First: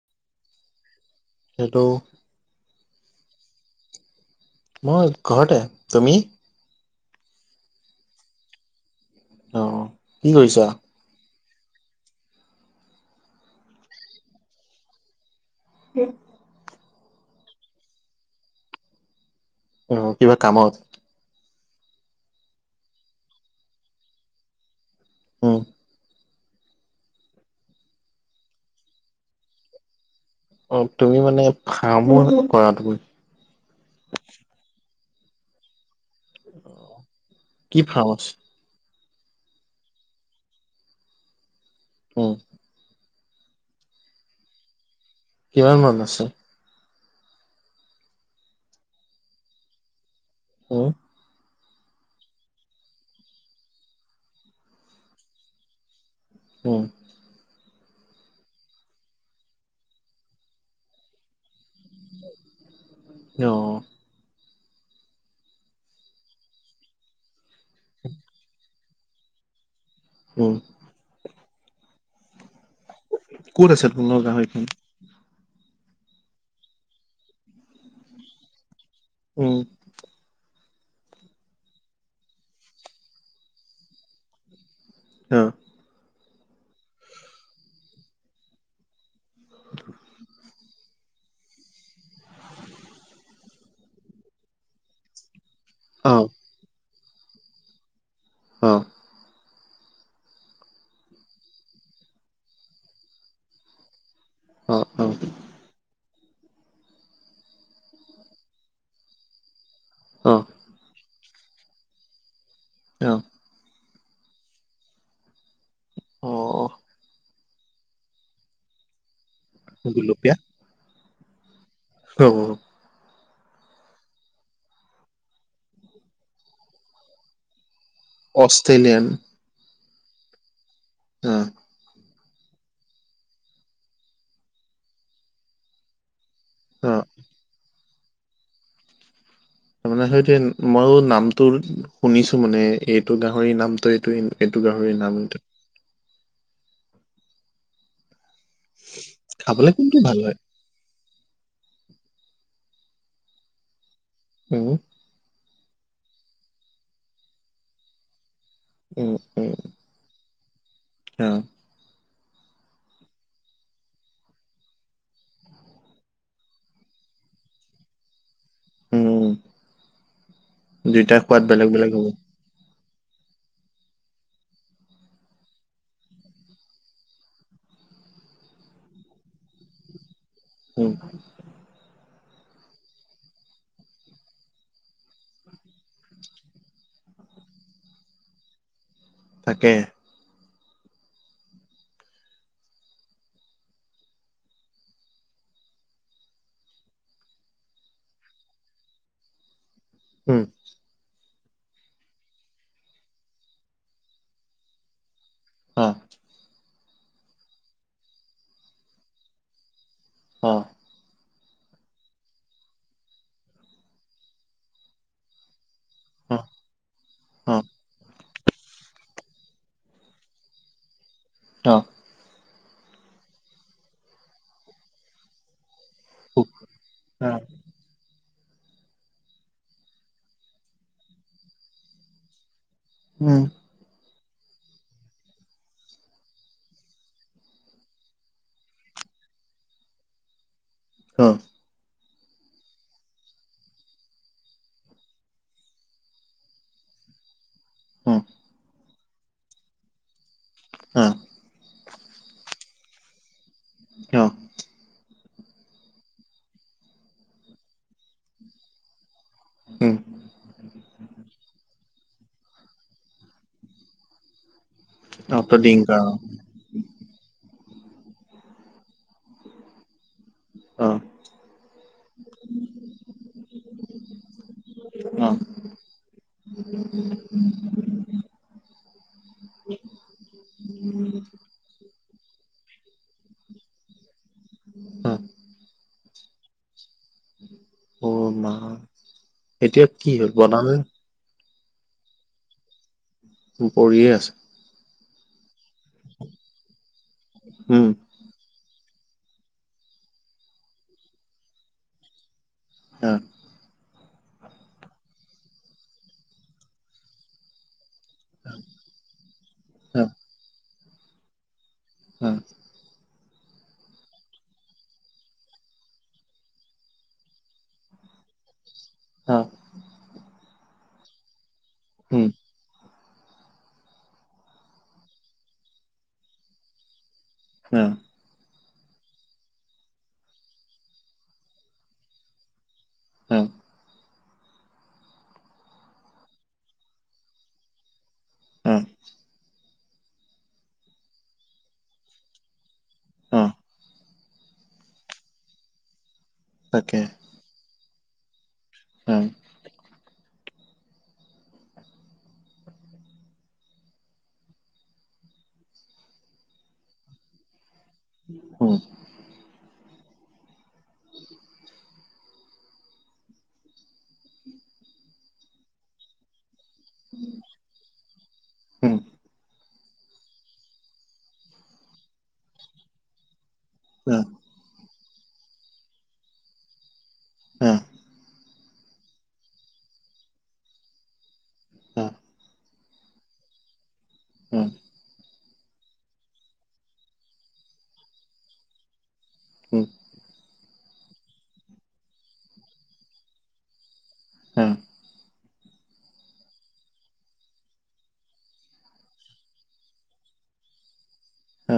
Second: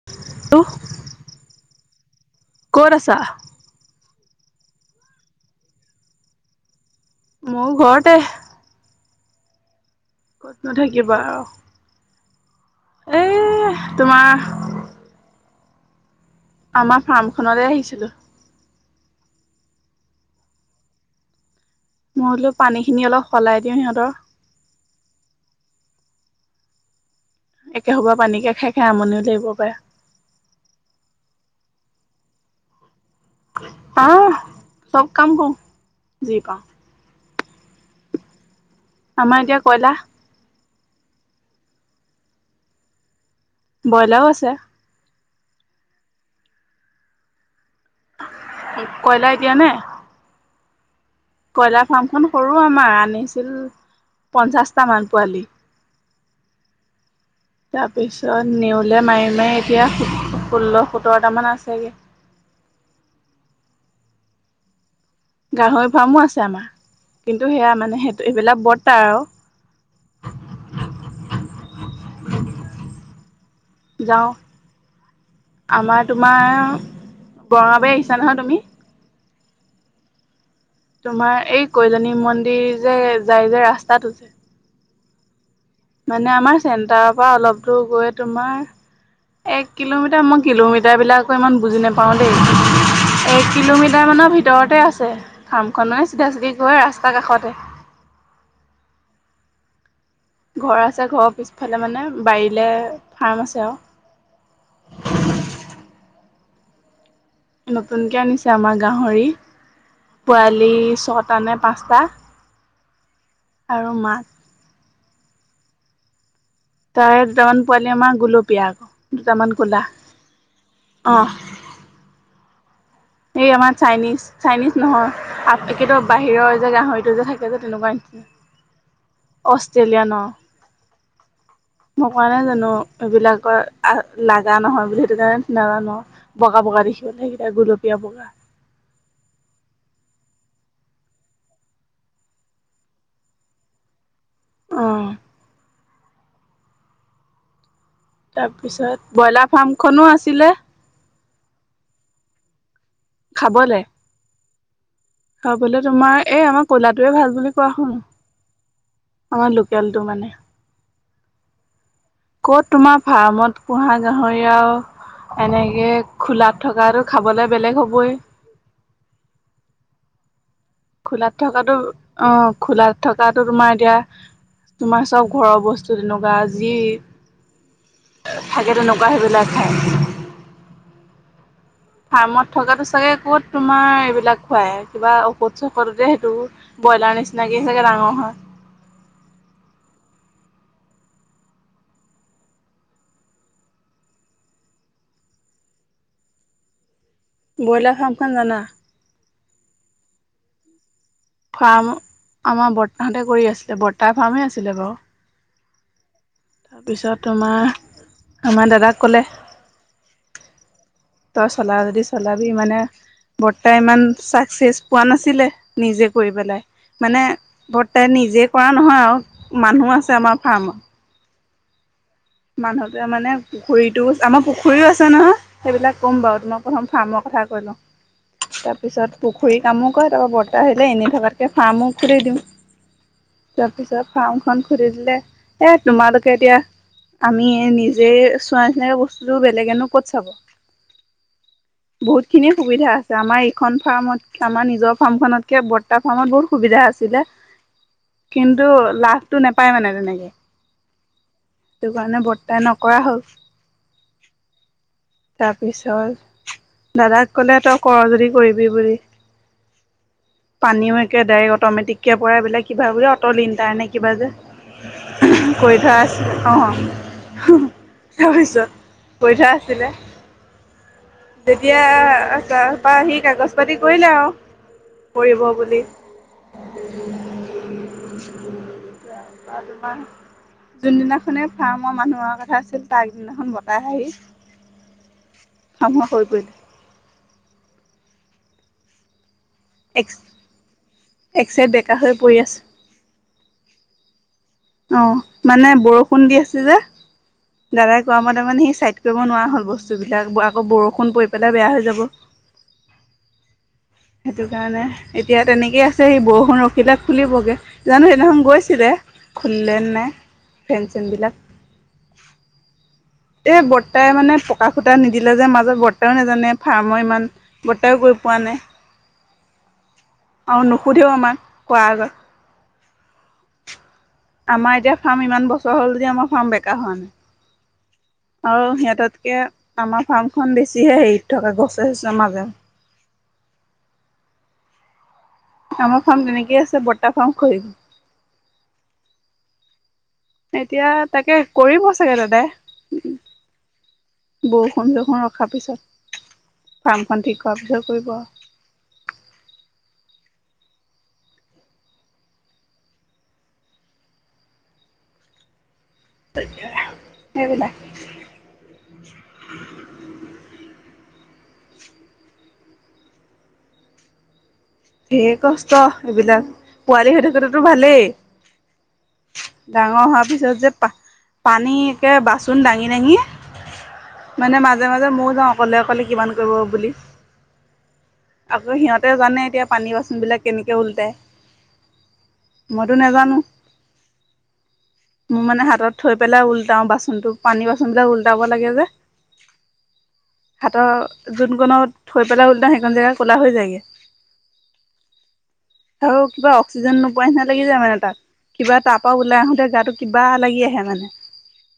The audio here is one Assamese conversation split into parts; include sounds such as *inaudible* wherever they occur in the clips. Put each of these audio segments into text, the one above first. *unintelligible* সেইটো ক'ত আছা? মই ঘৰতে তুমি ময়ো ঘৰতে অ কি ক'ত কৰিছা নথাকিবা আৰু এ তোমা *unintelligible* আমাৰ ফাৰ্মখনলে আহিছিলো। অ কিবা কামত মই বোলো পানীখিন অলপ সলাই দিওঁ সিহঁতৰ হো একে সোবা পানীকে খাই খাই আমনিও লাগিব পাৰে অ তুমি মানে ফাৰ্মো কৰা তুমি আহ চব কাম কও। কি ফাৰ্মছ আমাৰ এতিয়া কয়লা উম। ব্ৰইলাও আছে। কিমান মান আছে। কয়লাৰ এতিয়ানে? উম। কয়লাৰ ফাৰ্মখন সৰু আমাৰ আনিছিল পঞ্চাছটামান পোৱালি। উম। তাৰ পিছত নেউলে মাৰি মাৰি এতিয়া ষোল্ল সোতৰটামান আছে গে। অ। গাহৰি ফাৰ্মো আছে আমা, কিন্তু সেয়া মানে সেইটো সেইবিলাক বৰ্তা আও। অ ক'ত আছে তোন যাওঁ গাঁও এইখন? আমাৰ তোমাৰ বঙাবাৰী আহিছা নহয় তুমি? উম। তোমাৰ এই কৈলনী মন্দিৰ যে যাই যে ৰাস্তাতো যে। অ। মানে আমাৰ চেণ্টাৰৰ পৰা অলপ দূৰ গৈ তোমাৰ এক কিলোমিটাৰ মই কিলোমিটাৰ বিলাক ক ইমান বুজি নাপাওঁ দেই এক কিলোমিটাৰমানৰ ভিতৰতে আছে। ফাৰ্মখনৰ অ চিধা চিধি গৈ ৰাস্তাৰ কাষতে। অ। ঘৰ আছে ঘৰৰ পিছফালে মানে বাৰীলে ফাৰ্ম আছে আও। অ অহ। নতুনকে আনিছে আমাৰ গাহৰি। অ পোৱালি ছয়টা নে পাঁচটা। অ। আৰু মাক। অ অহ। তাৰ দুটামান পোৱালি আমাৰ গুলপীয়া আক দুটামান কলা অ অ। ত অ। এই আমাৰ চাইনিজ চাইনিজ নহয় হাফপাকেতত বাহিৰৰ যে গাহৰিটো যে থাকে যে তেনেকুৱাই। অষ্ট্ৰেলিয়ান। অষ্ট্ৰেলিয়ান অ। উম। মই কোৱা নাই জানো এইবিলাকৰ আ লাগা নহয় বুলি সেইটো কাৰণে নাজানো অ। বগা বগা অ দেখিবলে সেইকেইটা গুলপীয়া বগা। তাৰ মানে হয়টো মইয়ো নামটো শুনিছো মানে এইটো গাহৰি নামটো এইটো। সেইটো গাহৰি অ', নাম থা- তাৰপিছত ব্ৰইলাৰ খাবলৈ কোনটো ফাৰ্মখনো ভাল হয় আছিলে। খাবলে। হু? খাবলে তোমাৰ এই আমাৰ কয়লাটোৱে ভাল বুলি কোৱা শুন উম, উম, আমাৰ লো কেলটো মানে। অ। ক'ত তোমাৰ ফাৰ্মত পুহা গাহৰি আৰু এনেকে খোলাত থকাটো খাবলে বেলেগ হ'বই। উম দুইটা খোলাত সোৱাদ বেলেগ থকাটো বেলেগ হ'ব। অ খোলাত থকাটো তোমাৰ এতিয়া তোমাৰ চব ঘৰৰ বস্তু তেনেকুৱা যি থাকে তেনেকুৱা সেইবিলাক খায়। হুম। ফাৰ্মত থকাতো চাগে ক'ত তোমাৰ এইবিলাক খুৱায়? কিবা ঔষধ-চষধতে সেইটো ব্ৰইলাৰ নিচিনাকৈ চাগে ডাঙৰ হয়। তাকে। ব্ৰইলাৰ ফাৰ্মখন জানা? উম। ফাৰ্ম আমাৰ বৰ্তাহঁতে কৰি আছিলে। বৰ্তাৰ ফাৰ্মেই আছিলে বাৰু। অ। তাৰপিছত তোমাৰ আমাৰ দাদাক ক'লে অ। তই চলা যদি চলাবি, মানে বৰ্তাই ইমান চাকচেচ পোৱা নাছিলে। নিজে কৰি অ', পেলাই, মানে অ', বৰ্তাই নিজে কৰা নহয় আও। মানুহ আছে আমাৰ ফাৰ্মত। অ। মানুহটোৱে মানে পুখুৰীটো, আমাৰ পুখুৰীও আছে নহয়। সেইবিলাক ক'ম বাও। তোমাক প্ৰথম ফাৰ্মৰ কথা কৈ লওঁ। তাৰপিছত পুখুৰীৰ কামো কৰে। তাৰপা বৰ্তাই ভাবিলে এনেই থকাতকৈ ফাৰ্মো খুলি দিওঁ। উম। তাৰপিছত ফাৰ্মখন খুলি দিলে। এই তোমালোকে এতিয়া আমি এ নিজেই চোৱা নিচিনাকে বস্তুটো বেলেগেনো ক'ত চাব? অ। বহুতখিনি সুবিধা আছে। আমাৰ এইখন ফাৰ্মত আমাৰ নিজৰ ফাৰ্মখনতকে বৰ্তা ফাৰ্মত বহুত সুবিধা আছিলে, উম, কিন্তু লাভটো নেপায় মানে তেনেকে। অ', সেইটো কাৰণে বৰ্তাই নকৰা হ'ল। অ। তাৰপিছত দাদাক ক'লে তই কৰ যদি কৰিবি বুলি। উম। পানীও একে ডাইৰেক অট'মেটিককে পৰে বোলে। কিবা বোলে অট লিণ্টাৰ নে কিবা যে। অট'ডিংকাৰ অ', তো কৰি থোৱা ডিংকাৰ, আছে। অ, অ তাৰপিছত কৰি থোৱা আছিলে। অ। তেতিয়া তাপা আহি কাগজ-পাতি কৰিলে আও। অ', কৰিব বুলি *inaudible* এতিয়া পৰা তোমাৰ যোনদিনাখনে ফাৰ্মৰ মানুহ অহা কথা আছিল, তাৰ আগ দিনাখন বতাহ আহিল। অ। শাওন মাহ *unintelligible* অ মা। এতিয়া কি হ'ল বনালে একচাইত বেকা হৈ পৰি আছে। কৰিয়ে আছে। অ মানে বৰষুণ দি আছে যে, উম, দাদাক কোৱামতে মানে সি ছাইড কৰিব নোৱাৰা হল বস্তুবিলাক, আকৌ বৰষুণ পৰি পেলাই বেয়া হৈ যাব। অ। সেইটো কাৰণে এতিয়া তেনেকেই আছে। সি বৰষুণ ৰখিলে খুলিবগে। জানো সেইদিনাখন গৈছিলে খুলিলে নে অ', নাই ফেন-চেনবিলাক? অ। এ বৰ্তাই মানে পকা খুটা নিদিলে যে মাজত। বৰ্তাও নেজানে ফাৰ্মৰ ইমান বৰ্তাই গৈ পোৱা নাই। অ, আও নুসুধেও আমাক, কোৱাৰ আগত। উম, আমাৰ এতিয়া ফাৰ্ম ইমান বছৰ হল যদিও, আমাৰ ফাৰ্ম বেকা হোৱা নাই। উম। আৰু সিহঁতকে আমাৰ ফাৰ্মখন বেছিহে হেৰিত থকা, গছে-চছে মাজে। হম। আমাৰ ফাৰ্ম তেনেকেই আছে, বৰ্তা ফাৰ্ম খহিল। উম। এতিয়া তাকে কৰিব চাগে দাদাই। অহ। বৰষুণ চৰষুণ ৰখাৰ পিছত, তাকে, ফাৰ্মখন ঠিক কৰা পিছত কৰিব আৰু। উম। তাকে সেইবিলাক। উম। *unintelligible* *unintelligible* ধেৰ কষ্ট এইবিলাক, পোৱালি হৈ থাকোতেতো ভালেই। উম, ডাঙৰ হোৱাৰ পিছত যে, পা পানী একে বাচোন দাঙ- দাঙি *unintelligible* মানে মাজে মাজে ময়ো যাওঁ অকলে অকলে কিমান কৰিব বুলি। অ', আকৌ সিহঁত জানে এতিয়া পানী বাচোনবিলাক কেনেকে ওলটাই, অ', মইতো নেজানো। উম। মোৰ মানে হাতত থৈ পেলাই উলটাও বাচন টো, পানী বাচনবিলাক উলটাব লাগে যে উম। হাতৰ যোনকনত থৈ পেলাই উলটাওঁ, সেইকন জেগা ক'লা হৈ যায়গে। অ', আও কিবা অক্সিজেন নোপোৱা নিচিনা লাগি যায় মানে তাত। কিবা তাৰপা ওলাই আহোতে গাটো কিবা লাগি আহে মানে।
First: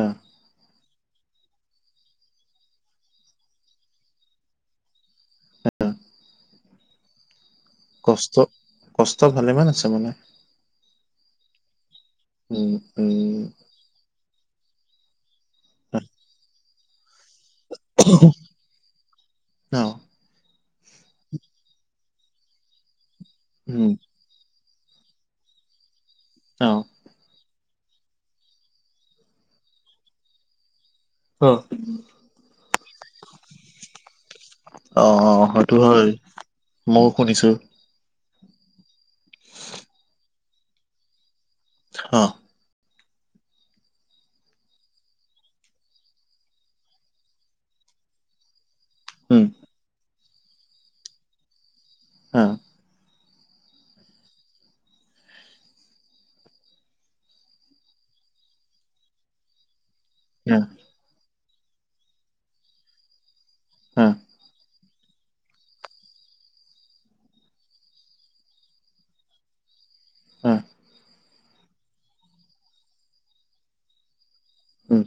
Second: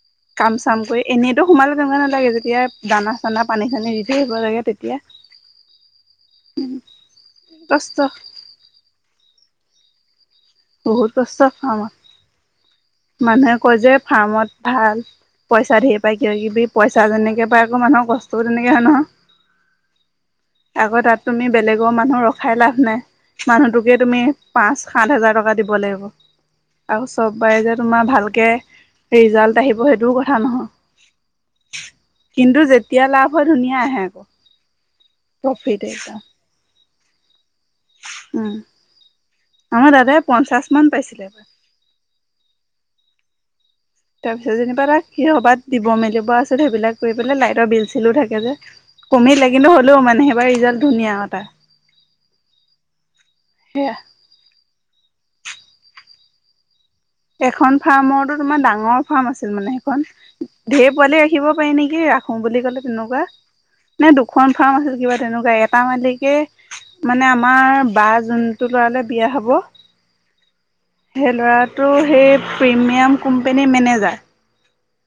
অ', কাম চাম কৰি এনেইতো সোমালে তেনেকুৱা নালাগে, যেতিয়া দানা চানা, পানী চানী দি থাকিব লাগে তেতিয়া। কষ্ট, কষ্ট ভালেমান আছে মানে। বহুত কস্ত ফ্ৰামত। উম, উম। মানুহে কয় যে ফাৰ্মত ভাল, পইচা ধেৰ পায় কিব কিবি, পইচা যেনেকে পায় ঘ মানুহৰ কষ্টও তেনেকে য়া নহ, ন আকৌ তাত তুমি বেলেগৰ মানুহ ৰখাই লাভ নাই। উম মানুহটোকে তুমি পাঁচ-সাত হাজাৰ টকা দিব লাগিব। অ, আৰু চব বাৰে যে তোমাৰ ভালকে ৰিজাল্ট আহিব সেইটোও কথা নহয়। অ কিন্তু যেতিয়া লাভ হয়, ধুনীয়া আহে আক। অ সেইটো হয়, মইও শুনিছোঁ। উম, আমাৰ দাদাই পঞ্চাছ মান পাইছিলে এবাৰ। অঁ তাৰপিছত যেনিবা তাক কি হবাত দিব মেলিব আছে সেইবিলাক কৰি পেলাই লাইটৰ বিল চিলো থাকে যে। উম কমিলে কিন্তু হ'লেও মানে সেইবাৰ ৰিজাল্ট ধুনীয়া তা। অ। সেয়া। এখন ফাৰ্মৰতো তোমাৰ ডাঙৰ ফাৰ্ম আছিল মানে সেইখন। যা *unintelligible* ঢেৰ পোৱালি ৰাখিব পাৰি নেকি ৰাখো বুলি ক'লে তেনেকুৱা। অ নে দুখন ফাৰ্ম আছিল কিবা তেনেকুৱা এটা মালিক। কি, মানে আমাৰ বা যোনটো ল'ৰালে বিয়া হ'ব। উম সেই ল'ৰাটো সেই প্ৰিমিয়াম কোম্পানীৰ মেনেজাৰ। উম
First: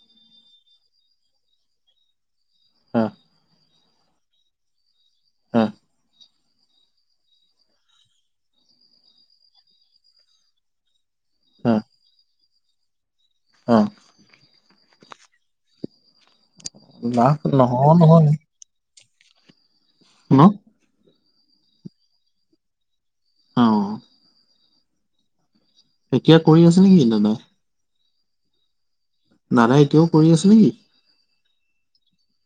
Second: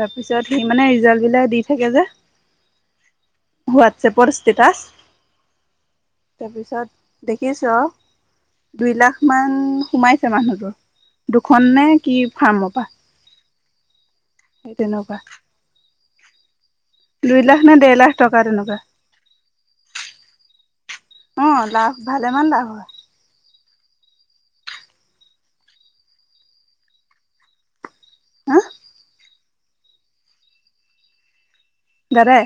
তাৰপিছত সি মানে ৰিজাল্ট বিলাক দি থাকে যে। অ হোৱাটছএপত ষ্টেটাছ। অ তাৰপিছত দেখিছোঁ অ- দুই লাখ মান সোমাইছে মানুহটোৰ, দুখন নে কি ফাৰ্মৰ পা। উম সেই তেনেকুৱা। লাভ দুই লাখ নে নহয় ডেৰ লাখ নহয় টকা তেনেকুৱা। ন অ লাভ ভালেমান লাভ হয়। অঁ এতিয়া কৰি আছে নেকি দাদাই। হা দাদাই এতিয়াও কৰি আছে নেকি? দাদাই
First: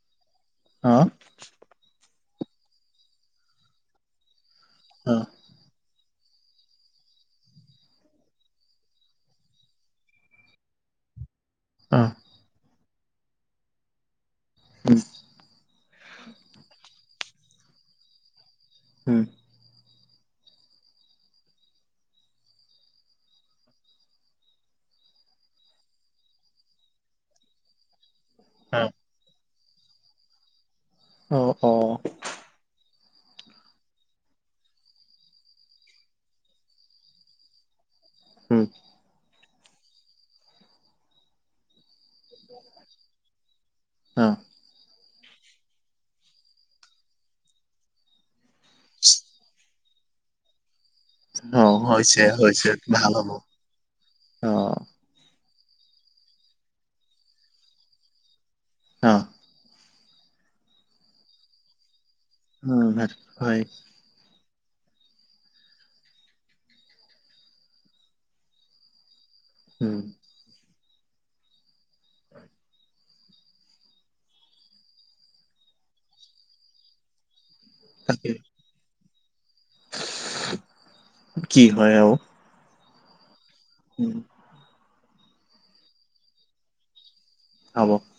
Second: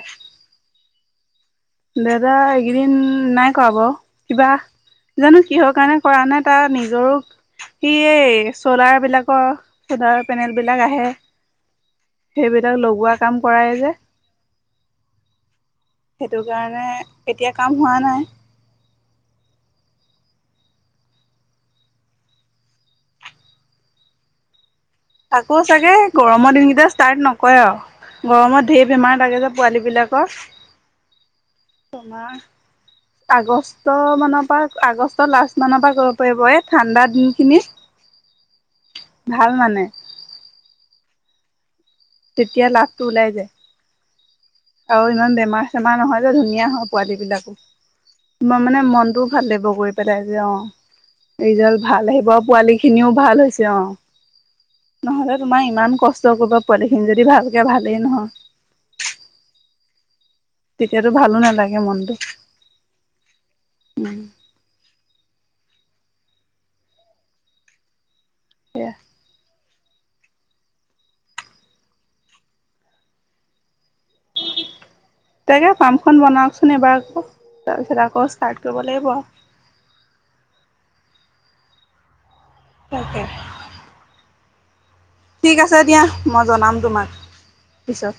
অঁ দাদা এইকেইদিন নাই কৰা বাৰু, কিবা- উম হুহ কিহৰ কাৰণে কৰা নাই তাৰ নিজৰো। সি এই চলাৰ বিলাকৰ চলাৰ পেনেল বিলাক আহে। উম সেইবিলাক লগোৱা কাম কৰায় যে। উম সেইটো কাৰণে এতিয়া কাম হোৱা নাই। উম আকৌ চাগে গৰমৰ দিনকেইটা ষ্টাৰ্ট নকৰে আৰু গৰমত অ ঢেৰ বেমাৰ লাগে যে। পোৱালিবিলাকৰ। অ অ মা আগষ্ট মানৰ পা আগষ্টৰ লাষ্ট মানৰ পা কৰিব পাৰিব এই ঠাণ্ডা দিনখিনি- *unintelligible* উম ভাল মানে- তেতিয়া লাভটো ওলাই যায় উম আৰু ইমান বেমাৰ চেমাৰ নহয় যে, ধুনীয়া হয় পোৱালী বিলাকো। তোমাৰ মানে মনটোও ভাল লাগিব গৈ পেলাই যে অঁ। অ ৰিজাল্ট ভাল হৈছে আহিব হৈছে পোৱালি খিনিও হ'ব ভাল হৈছে অঁ। অ নহলে তোমাৰ ইমান কষ্ট কৰিব, পোৱালি খিনি যদি ভালকে ভালেই নহয়। অ তেতিয়াতো ভালো নেলাগে মনটো উম ভাত হয় সেয়া উম উ *inaudible* তাকে ফাৰ্মখন বনাওকচোন এবাৰ, আকৌ তাৰপিছত আকৌ তাকে ষ্টাৰ্ট কৰিব লাগিব আৰু। কি হয় আৰু। তাকে উম ঠিক আছে দিয়া মই জনাম তোমাক হ'ব। পিছত